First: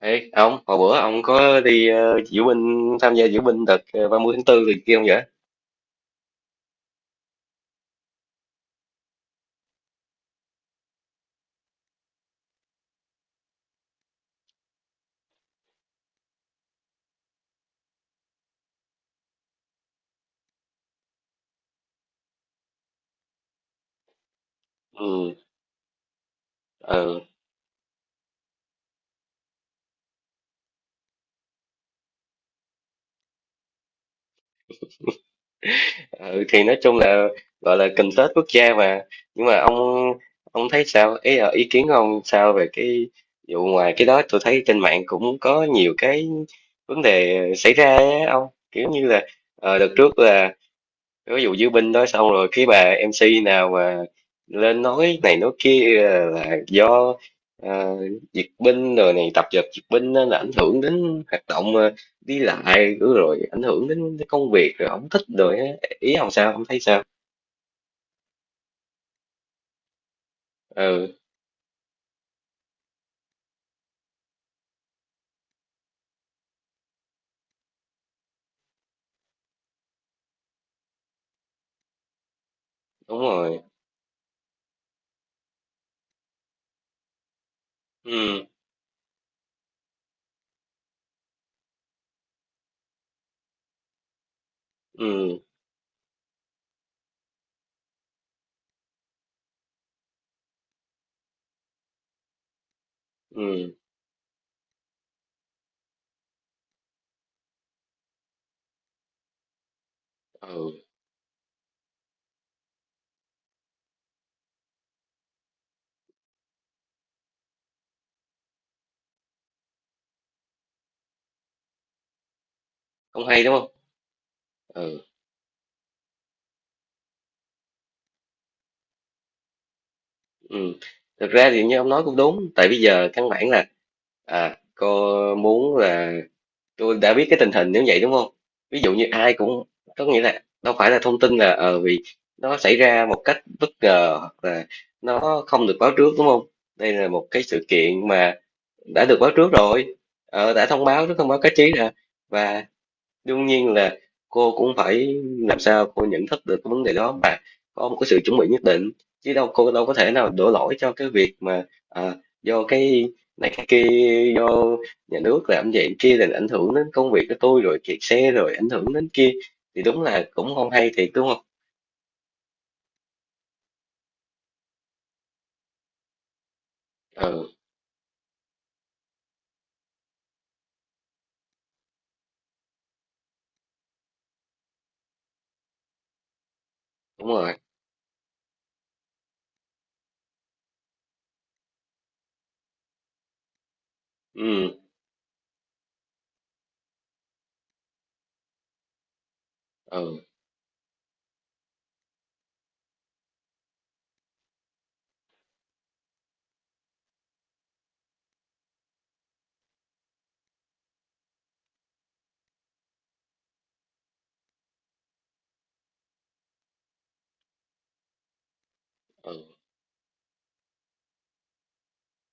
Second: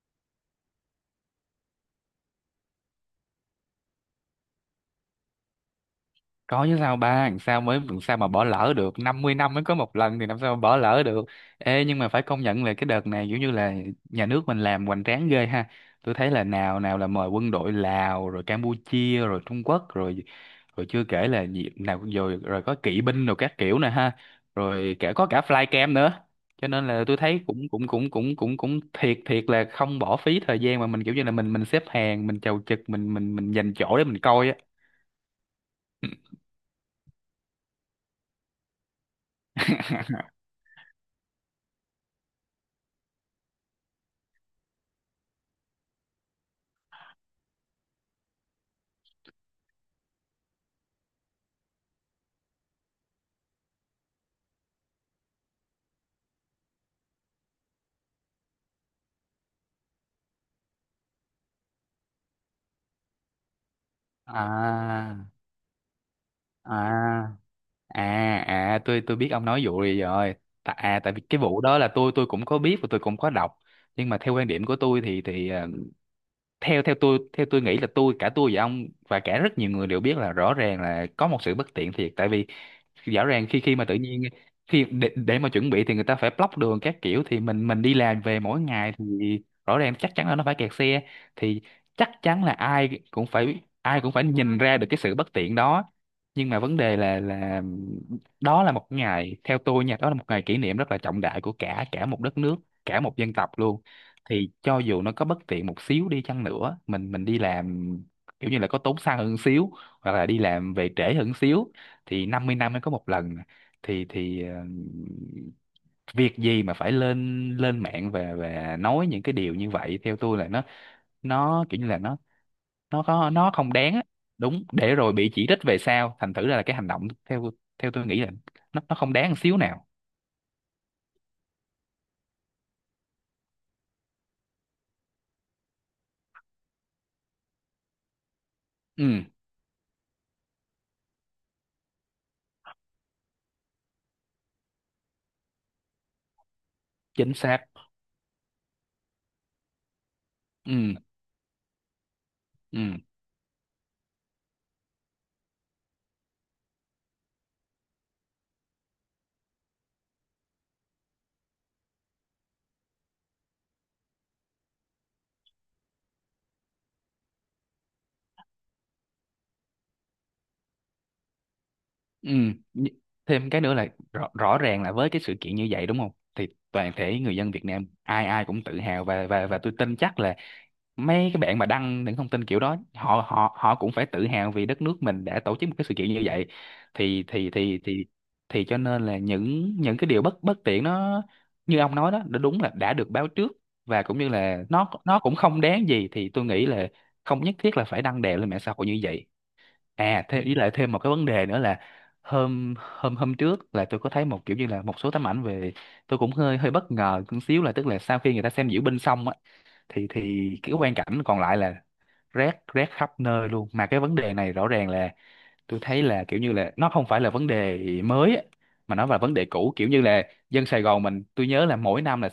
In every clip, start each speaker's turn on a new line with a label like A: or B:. A: Ê, ông, hồi bữa ông có đi diễu binh, tham gia diễu binh đợt 30 tháng 4 thì kia không vậy?
B: Có chứ, sao ba làm sao mà bỏ lỡ được, 50 năm mới có một lần thì làm sao mà bỏ lỡ được. Ê, nhưng mà phải công nhận là cái đợt này kiểu như là nhà nước mình làm hoành tráng ghê ha. Tôi thấy là nào nào là mời quân đội Lào rồi Campuchia rồi Trung Quốc rồi, rồi chưa kể là gì nào, rồi rồi có kỵ binh rồi các kiểu nè ha, rồi cả có
A: Ừ,
B: cả flycam nữa. Cho nên là tôi
A: ừ,
B: thấy cũng cũng cũng cũng cũng cũng thiệt thiệt là không bỏ phí thời gian mà mình kiểu như là mình xếp hàng, mình chầu chực, mình dành chỗ để mình coi á.
A: ừ, thì nói chung là gọi là cần tết quốc gia mà. Nhưng mà ông thấy sao? Ý kiến của ông sao về cái vụ ngoài cái đó? Tôi thấy trên mạng cũng có nhiều cái vấn đề xảy ra á ông. Kiểu như là đợt trước là ví dụ diễu binh đó xong rồi cái bà MC nào mà lên nói này nói kia là do ờ, duyệt binh rồi này tập dượt duyệt binh nên là ảnh hưởng đến hoạt động đi lại rồi rồi ảnh hưởng đến cái công việc rồi không
B: à
A: thích rồi á. Ý ông sao? Ông
B: à
A: thấy sao?
B: à à, tôi biết ông nói vụ gì rồi. À,
A: Ừ,
B: tại vì cái vụ đó là tôi cũng có biết và tôi cũng có đọc. Nhưng mà theo quan điểm của tôi thì theo theo tôi nghĩ là tôi, cả tôi và ông và cả rất nhiều người đều biết là rõ ràng là có một sự bất tiện thiệt, tại vì
A: đúng
B: rõ ràng khi
A: rồi.
B: khi mà tự nhiên khi để mà chuẩn bị thì người ta phải block đường các kiểu, thì mình đi làm về
A: Ừ,
B: mỗi ngày thì rõ ràng chắc chắn là nó phải kẹt xe. Thì chắc chắn là ai cũng phải nhìn ra được cái sự bất
A: ừ,
B: tiện đó. Nhưng mà vấn đề là đó là một ngày, theo tôi nha, đó là một ngày kỷ niệm rất là trọng đại của cả cả một đất nước, cả một dân tộc
A: ừ,
B: luôn. Thì cho dù nó có bất tiện một xíu đi chăng nữa, mình đi làm kiểu như là có tốn xăng hơn xíu, hoặc là đi
A: ừ,
B: làm về trễ hơn xíu, thì 50 năm mới có một lần thì việc gì mà phải lên lên mạng và nói những cái điều như vậy. Theo tôi là nó kiểu như là
A: không hay
B: nó
A: đúng không?
B: không đáng á. Đúng, để
A: Ừ,
B: rồi bị chỉ trích về sau, thành thử ra là cái hành động theo theo tôi nghĩ là nó không đáng một xíu nào.
A: ừ, thực ra thì như ông nói cũng đúng, tại bây giờ căn bản là, à, cô muốn là, tôi đã biết cái tình hình nếu vậy đúng không? Ví dụ như
B: Ừ,
A: ai cũng có nghĩa là đâu phải là thông tin là, vì nó xảy ra một cách bất ngờ hoặc là nó không được báo trước đúng không? Đây là một
B: chính
A: cái
B: xác.
A: sự kiện mà đã được báo trước rồi, đã thông
B: Ừ,
A: báo trước, thông báo cáo chí ra. Và
B: ừ,
A: đương nhiên là cô cũng phải làm sao cô nhận thức được cái vấn đề đó và có một cái sự chuẩn bị nhất định, chứ đâu, cô đâu có thể nào đổ lỗi cho cái việc mà, à, do cái này cái kia, do nhà nước làm vậy kia là ảnh hưởng đến công việc của tôi rồi kẹt xe rồi ảnh hưởng đến kia thì đúng là cũng không hay thiệt đúng không?
B: ừ. Nh- Thêm cái nữa là rõ ràng là với cái sự kiện như vậy đúng không, thì toàn thể người
A: Ừ,
B: dân Việt Nam ai ai cũng tự hào, và tôi tin chắc là mấy cái bạn mà đăng những thông tin kiểu đó, họ họ họ cũng phải tự hào vì đất nước mình đã tổ chức một cái sự kiện như vậy. Thì
A: đúng
B: thì
A: rồi.
B: thì thì thì Cho nên là những cái điều bất bất tiện nó, như ông nói đó, nó đúng là đã được báo trước, và cũng như là
A: Ừ,
B: nó cũng không đáng gì, thì tôi nghĩ là không nhất thiết là phải đăng đè lên mạng xã hội như vậy.
A: ừ,
B: À, thêm với lại thêm một cái vấn đề nữa là hôm hôm hôm trước là tôi có thấy một kiểu như là một số tấm ảnh về, tôi cũng hơi hơi bất ngờ một xíu, là tức là sau khi người ta xem diễu binh xong á thì cái quang cảnh còn lại là rác, rác khắp nơi luôn. Mà cái vấn đề này rõ ràng là tôi thấy là kiểu như là nó không phải là vấn đề mới á, mà nó là vấn
A: ừ,
B: đề cũ. Kiểu như là dân Sài Gòn mình, tôi nhớ là mỗi năm là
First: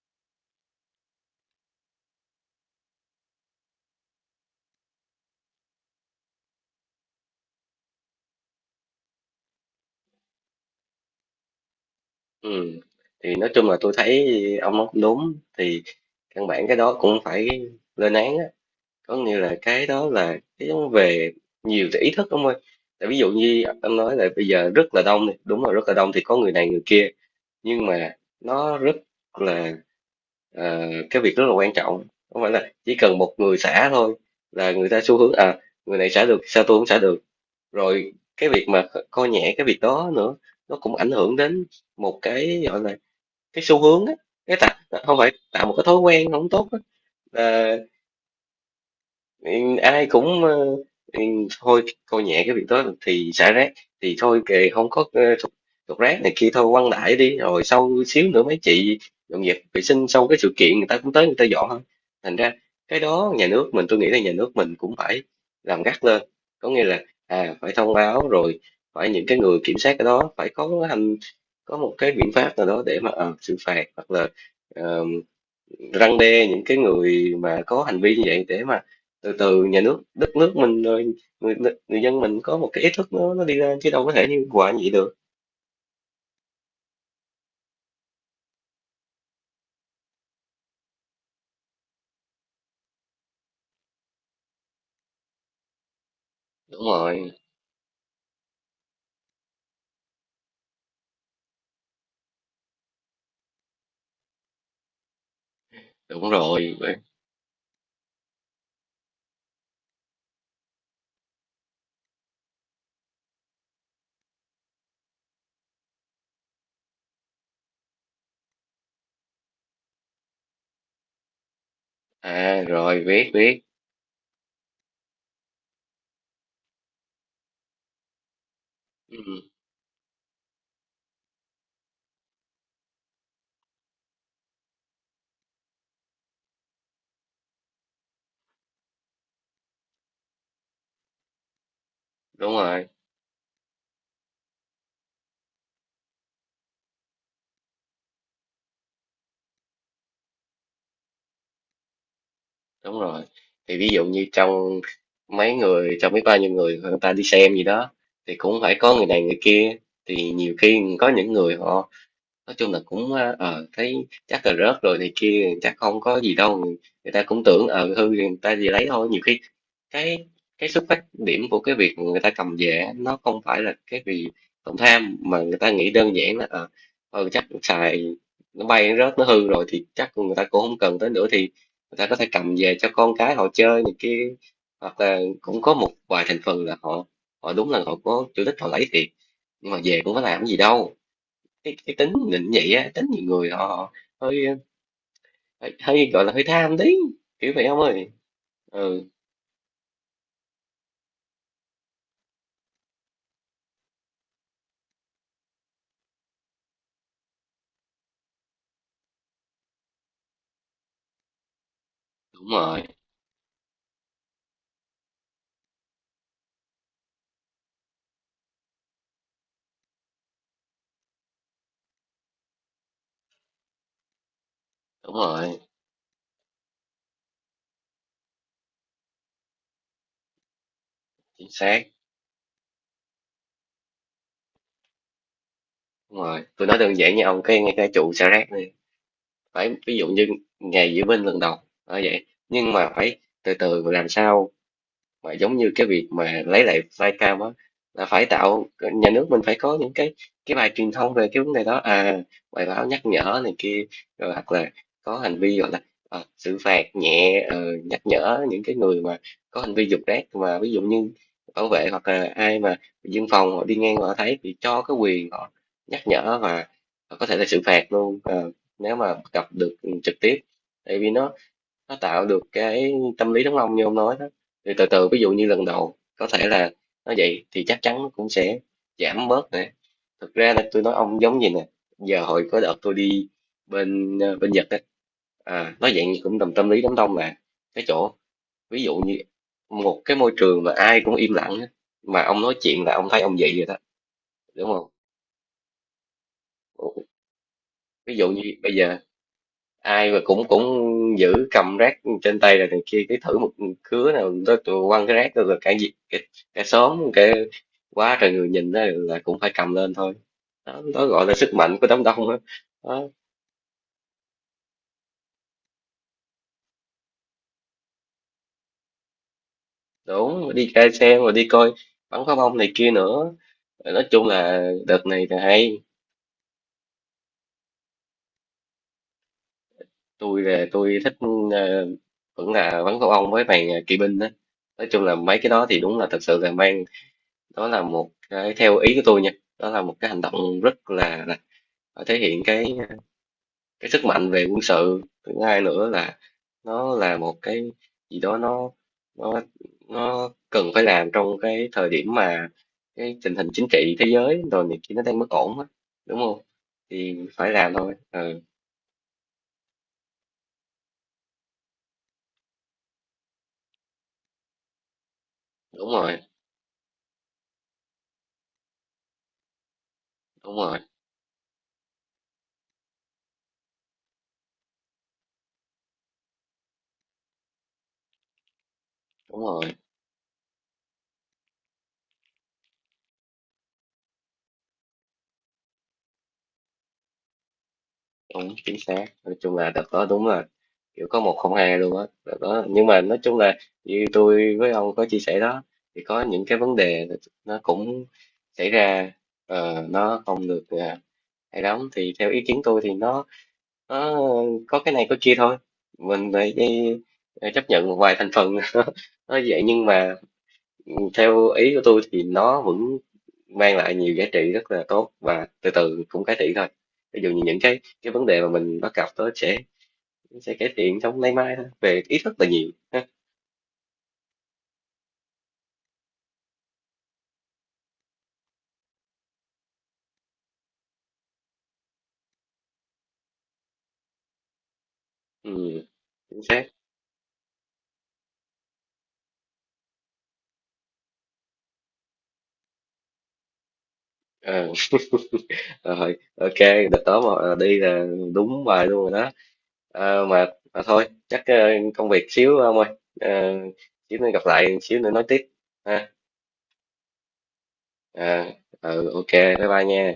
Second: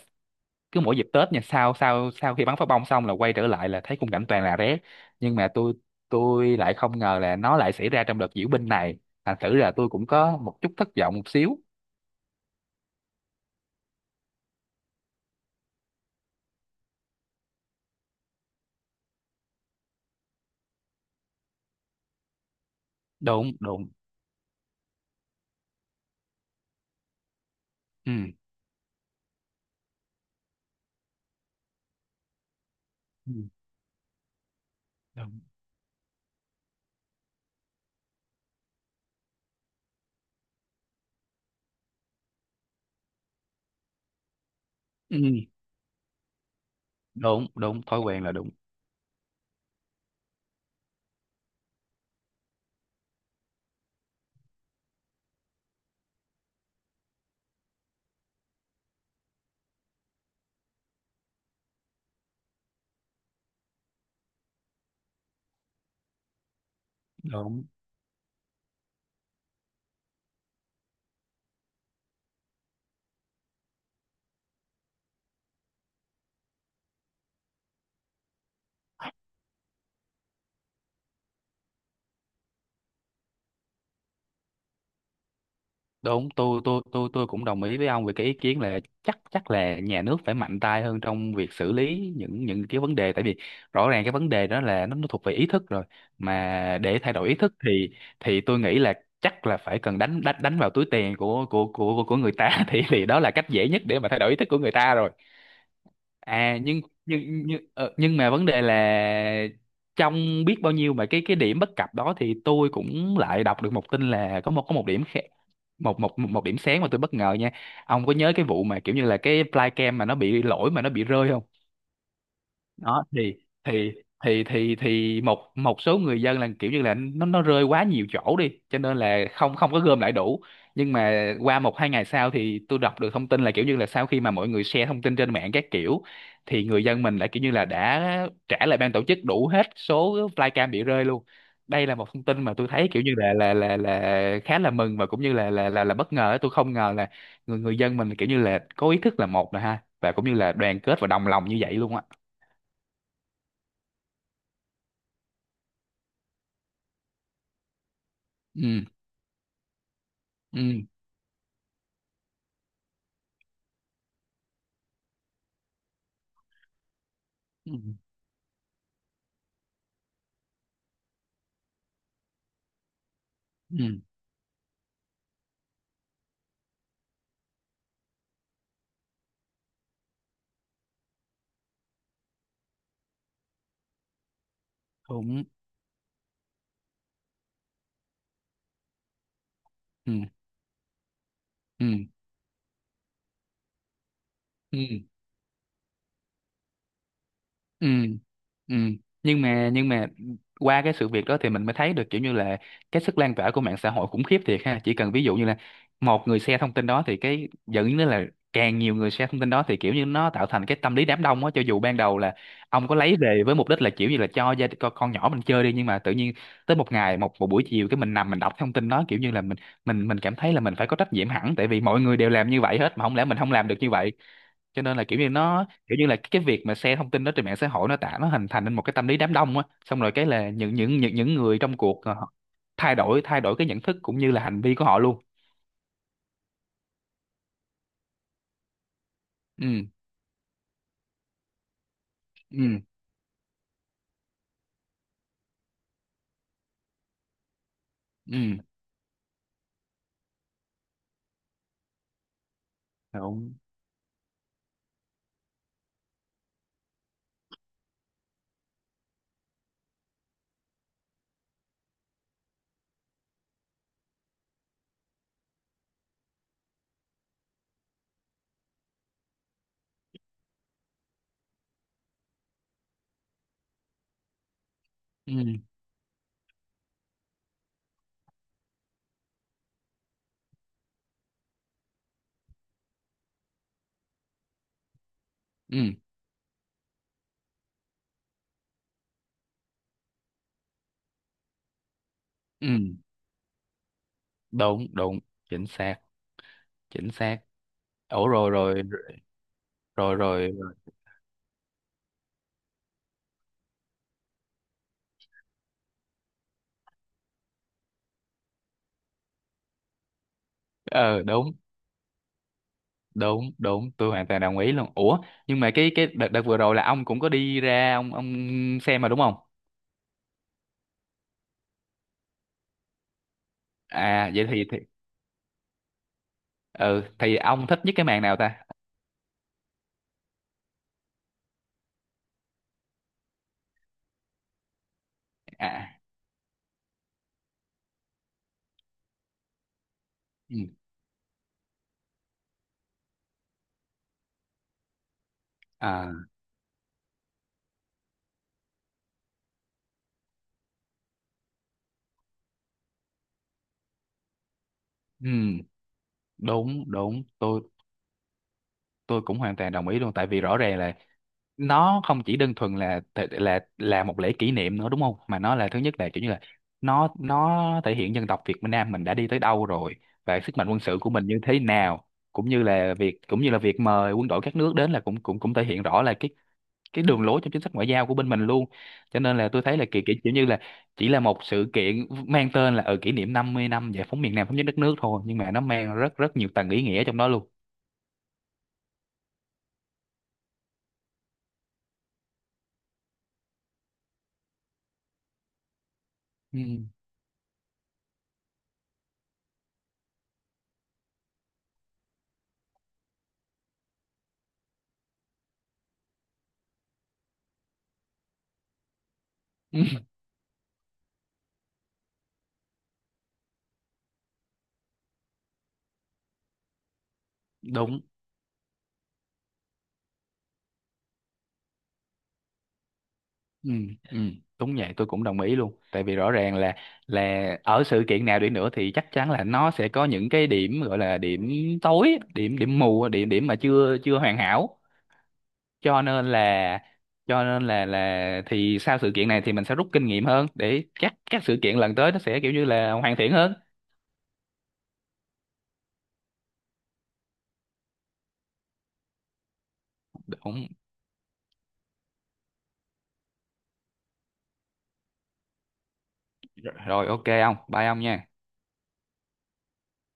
B: cứ mỗi dịp Tết nha, sau sau sau khi bắn pháo bông xong là quay trở lại là thấy khung cảnh toàn là rác. Nhưng mà tôi lại không ngờ là nó lại xảy ra trong đợt diễu binh này. Thành thử là tôi cũng có một chút thất vọng một xíu.
A: ừ, thì nói chung là tôi thấy ông nói cũng đúng thì căn bản cái đó cũng phải lên án á, có nghĩa là cái đó là cái giống về nhiều cái ý thức ông ơi. Tại ví dụ
B: Đúng,
A: như
B: đúng.
A: ông nói là bây giờ rất là đông, đi đúng rồi, rất là đông thì có người này người kia, nhưng mà
B: Ừ.
A: nó rất là, ờ, cái việc rất là quan trọng. Không phải là chỉ cần một
B: ừ,
A: người xả thôi là người ta xu hướng
B: Đúng.
A: à, người này xả được sao tôi cũng xả được, rồi cái việc mà coi nhẹ cái việc đó nữa nó cũng ảnh hưởng đến một cái gọi là cái xu hướng á, cái tạo,
B: ừ,
A: không phải tạo một cái thói quen không tốt á.
B: Đúng,
A: Là
B: đúng, thói quen là đúng.
A: Ừ, ai cũng ừ, thôi coi nhẹ cái việc đó thì xả rác thì thôi kệ, không có thục rác này kia thôi quăng đại đi, rồi sau xíu nữa mấy chị dọn dẹp vệ sinh sau cái sự kiện người ta cũng tới người ta dọn thôi. Thành ra cái đó nhà nước mình, tôi nghĩ là nhà nước mình cũng phải làm gắt lên, có nghĩa là, à,
B: Đúng.
A: phải thông báo rồi, phải những cái người kiểm soát cái đó phải có hành, có một cái biện pháp nào đó để mà xử phạt hoặc là răn đe những cái người mà có hành vi như vậy, để mà từ từ nhà nước, đất nước mình rồi người, người dân mình có một cái ý thức nó đi lên, chứ đâu có thể như hoài như vậy được.
B: Đúng, tôi cũng đồng ý với ông về cái ý kiến là chắc chắc là nhà nước phải mạnh tay hơn trong việc xử lý những cái vấn đề. Tại vì rõ ràng cái vấn đề đó là nó thuộc về ý thức rồi, mà
A: Đúng
B: để thay đổi
A: rồi.
B: ý thức thì tôi nghĩ là chắc là phải cần đánh đánh đánh vào túi tiền của người ta thì đó là cách dễ nhất để mà thay đổi ý thức của người ta rồi.
A: Đúng
B: À,
A: rồi.
B: nhưng
A: Vậy-
B: nhưng nhưng ờ, nhưng mà vấn đề là trong biết bao nhiêu mà cái điểm bất cập đó, thì tôi cũng lại đọc được một tin là có một, có một điểm, một một một một điểm sáng mà tôi bất ngờ nha. Ông có nhớ cái vụ mà kiểu như là cái flycam mà nó bị lỗi mà nó bị rơi không?
A: à rồi,
B: Đó,
A: biết
B: thì
A: biết
B: thì một, số người dân là kiểu như là nó rơi quá nhiều chỗ đi, cho nên
A: Ừ,
B: là không không có gom lại đủ. Nhưng mà qua 1 2 ngày sau thì tôi đọc được thông tin là kiểu như là sau khi mà mọi người share thông tin trên mạng các kiểu, thì người dân mình lại kiểu như là đã trả lại ban tổ chức đủ hết số flycam bị rơi luôn. Đây là một thông tin
A: đúng
B: mà tôi
A: rồi.
B: thấy kiểu như là khá là mừng, và cũng như là là bất ngờ. Tôi không ngờ là người người dân mình kiểu như là có ý thức là một rồi ha, và cũng như là đoàn kết và đồng lòng như vậy luôn á.
A: Đúng rồi. Thì ví dụ như trong mấy người, trong biết bao nhiêu người, người ta đi xem gì đó thì cũng phải
B: Ừ,
A: có người này người kia, thì nhiều
B: ừ,
A: khi có những người họ nói chung là cũng, thấy chắc là rớt rồi này kia, chắc không có gì đâu, người ta cũng tưởng,
B: ừ,
A: hư thì người ta gì lấy thôi. Nhiều khi cái cái xuất phát điểm của cái việc người ta cầm về á, nó không phải là
B: ừ,
A: cái vì lòng tham, mà người ta nghĩ đơn giản là, chắc xài, nó bay nó rớt nó hư rồi thì chắc người ta cũng không cần tới nữa, thì người ta có thể cầm về cho con cái họ chơi này kia. Hoặc là
B: đúng,
A: cũng có một vài thành phần là họ, họ đúng là họ có chủ đích họ lấy thiệt, nhưng mà về
B: ừ,
A: cũng có làm gì đâu, cái,
B: ừ,
A: cái tính định vậy á, tính nhiều người họ hơi,
B: ừ,
A: hơi gọi là hơi tham tí kiểu vậy ông
B: ừ,
A: ơi.
B: ừ.
A: Ừ,
B: Nhưng mà Qua cái sự việc đó thì mình mới thấy được kiểu như là cái sức lan tỏa của mạng xã hội khủng khiếp thiệt ha. Chỉ cần ví dụ như là một người share thông tin đó, thì cái dẫn đến là càng nhiều người share thông tin đó, thì kiểu như nó tạo thành cái tâm lý đám đông á. Cho dù ban đầu là
A: đúng rồi.
B: ông có lấy về với mục đích là kiểu như là cho con nhỏ mình chơi đi, nhưng mà tự nhiên tới một ngày, một buổi chiều cái mình nằm mình đọc thông tin đó, kiểu như là mình cảm thấy là mình phải có trách nhiệm hẳn, tại vì mọi người đều làm như vậy hết mà không lẽ mình không làm được như vậy. Cho nên là
A: Đúng
B: kiểu như
A: rồi.
B: nó kiểu như là cái việc mà share thông tin đó trên mạng xã hội, nó nó hình thành nên một cái tâm lý đám đông á, xong rồi cái là những
A: Chính
B: người trong
A: xác.
B: cuộc họ thay đổi, cái nhận thức cũng như là hành vi của họ luôn.
A: Đúng rồi, tôi nói đơn giản nha ông, cái ngay cái trụ xả rác này,
B: Ừ,
A: phải ví dụ như ngày diễu binh lần đầu ở vậy, nhưng
B: ừ,
A: mà phải từ từ làm sao mà giống như cái việc mà lấy lại Flycam á, là phải
B: ừ,
A: tạo, nhà nước mình phải có những cái bài truyền thông về cái vấn đề đó, à, bài báo nhắc nhở
B: đúng,
A: này kia, rồi hoặc là có hành vi gọi là xử phạt nhẹ, nhắc nhở những cái người mà có hành vi dục rác, mà ví dụ như bảo vệ hoặc là ai mà dân phòng họ đi ngang họ thấy thì cho cái quyền họ nhắc nhở và có thể là xử phạt luôn, nếu mà gặp được trực tiếp, tại vì nó tạo được cái tâm lý đám đông như ông nói đó thì từ từ, ví dụ như
B: ừ,
A: lần đầu có thể là nó vậy thì chắc chắn nó cũng sẽ giảm bớt nè. Thực ra là tôi nói ông giống gì nè, giờ hồi có đợt tôi đi bên Nhật á, à,
B: ừ,
A: nó dạng như cũng tầm tâm lý đám đông, là cái chỗ ví dụ như một cái môi trường mà ai cũng im lặng á, mà ông nói
B: ừ,
A: chuyện là ông thấy ông vậy rồi đó, đúng không?
B: đúng, đúng, chính xác, chính xác.
A: Ví
B: Ủa,
A: dụ như
B: rồi
A: bây
B: rồi
A: giờ ai
B: rồi
A: mà cũng
B: rồi.
A: cũng giữ cầm rác trên tay rồi này kia, cái thử một cứa nào tôi quăng cái rác rồi cả gì cả, cả xóm cả quá trời người nhìn đó là cũng phải cầm lên thôi. Đó, đó
B: Ờ,
A: gọi là
B: đúng,
A: sức mạnh của đám đông đó. Đó,
B: đúng. Đúng, tôi hoàn toàn đồng ý luôn. Ủa, nhưng mà cái đợt đợt vừa rồi là ông cũng có đi ra, ông xem mà đúng không?
A: đúng, đi ra xe mà đi coi bắn pháo bông này kia nữa. Rồi nói chung
B: À vậy thì
A: là đợt này là hay.
B: ừ, thì ông thích nhất cái màn nào ta?
A: Tôi là tôi thích, ờ, vẫn là bắn pháo bông với màn kỵ binh đó. Nói chung là mấy cái đó thì
B: À,
A: đúng là thật sự là mang, đó là một cái theo ý của tôi nha, đó là một cái hành
B: ừ,
A: động rất là thể hiện cái sức mạnh về quân sự. Thứ hai nữa
B: à,
A: là nó là một cái gì đó, nó nó nó cần phải làm trong cái thời điểm mà cái tình hình chính trị thế giới rồi này kia nó đang bất
B: ừ,
A: ổn á, đúng không?
B: đúng.
A: Thì
B: Đúng,
A: phải làm thôi. Ừ,
B: tôi cũng hoàn toàn đồng ý luôn. Tại vì rõ ràng là nó không chỉ đơn thuần là một lễ kỷ niệm nữa đúng không, mà nó là thứ
A: đúng
B: nhất là
A: rồi.
B: kiểu như là nó thể hiện dân tộc Việt Nam mình đã đi tới đâu rồi, và
A: Đúng
B: sức mạnh
A: rồi.
B: quân sự của mình như thế nào. Cũng như là việc mời quân đội các nước đến, là cũng cũng cũng thể hiện rõ là cái đường lối trong chính sách ngoại giao của bên mình luôn. Cho nên
A: Đúng
B: là tôi
A: rồi.
B: thấy là kiểu, kiểu kiểu như là chỉ là một sự kiện mang tên là ở kỷ niệm 50 năm giải phóng miền Nam thống nhất đất nước thôi, nhưng mà nó mang rất rất nhiều tầng ý nghĩa trong đó luôn.
A: Đúng, chính xác, nói chung là đợt đó đúng là kiểu có một không hai luôn á đó. Đó nhưng mà nói chung là như tôi với ông có chia sẻ đó, thì có những cái
B: Ừ.
A: vấn đề nó cũng xảy ra, nó không được, à, hay lắm, thì theo ý kiến tôi thì nó có cái này có kia thôi, mình phải đi, chấp nhận một vài thành phần nó vậy
B: Ừ.
A: nhưng mà, ừ, theo ý của tôi thì nó vẫn mang lại nhiều giá trị rất là tốt và từ từ cũng cải thiện thôi. Ví dụ như những
B: Đúng.
A: cái vấn đề mà mình bắt gặp đó sẽ, nó sẽ cải thiện trong nay mai thôi về ý thức là nhiều ha.
B: Ừ. Ừ. Đúng vậy, tôi cũng đồng ý luôn. Tại vì rõ ràng là ở sự kiện nào đi nữa thì chắc chắn là nó sẽ có những cái điểm, gọi là điểm tối, điểm điểm mù, điểm điểm mà chưa chưa hoàn hảo.
A: Ừ,
B: Cho nên
A: chính xác.
B: là thì sau sự kiện này thì mình sẽ rút kinh nghiệm hơn, để các sự kiện lần tới nó sẽ kiểu như là hoàn thiện hơn.
A: Ờ, rồi ok, đợt đó mà, à, đi là đúng bài luôn rồi đó. Ờ, mà,
B: Đúng.
A: mà thôi chắc, công việc xíu ông ơi. Ờ, xíu nữa gặp lại, xíu nữa nói tiếp ha.
B: Rồi, ok, ông bye ông nha.
A: Ờ, ừ, ok bye bye nha.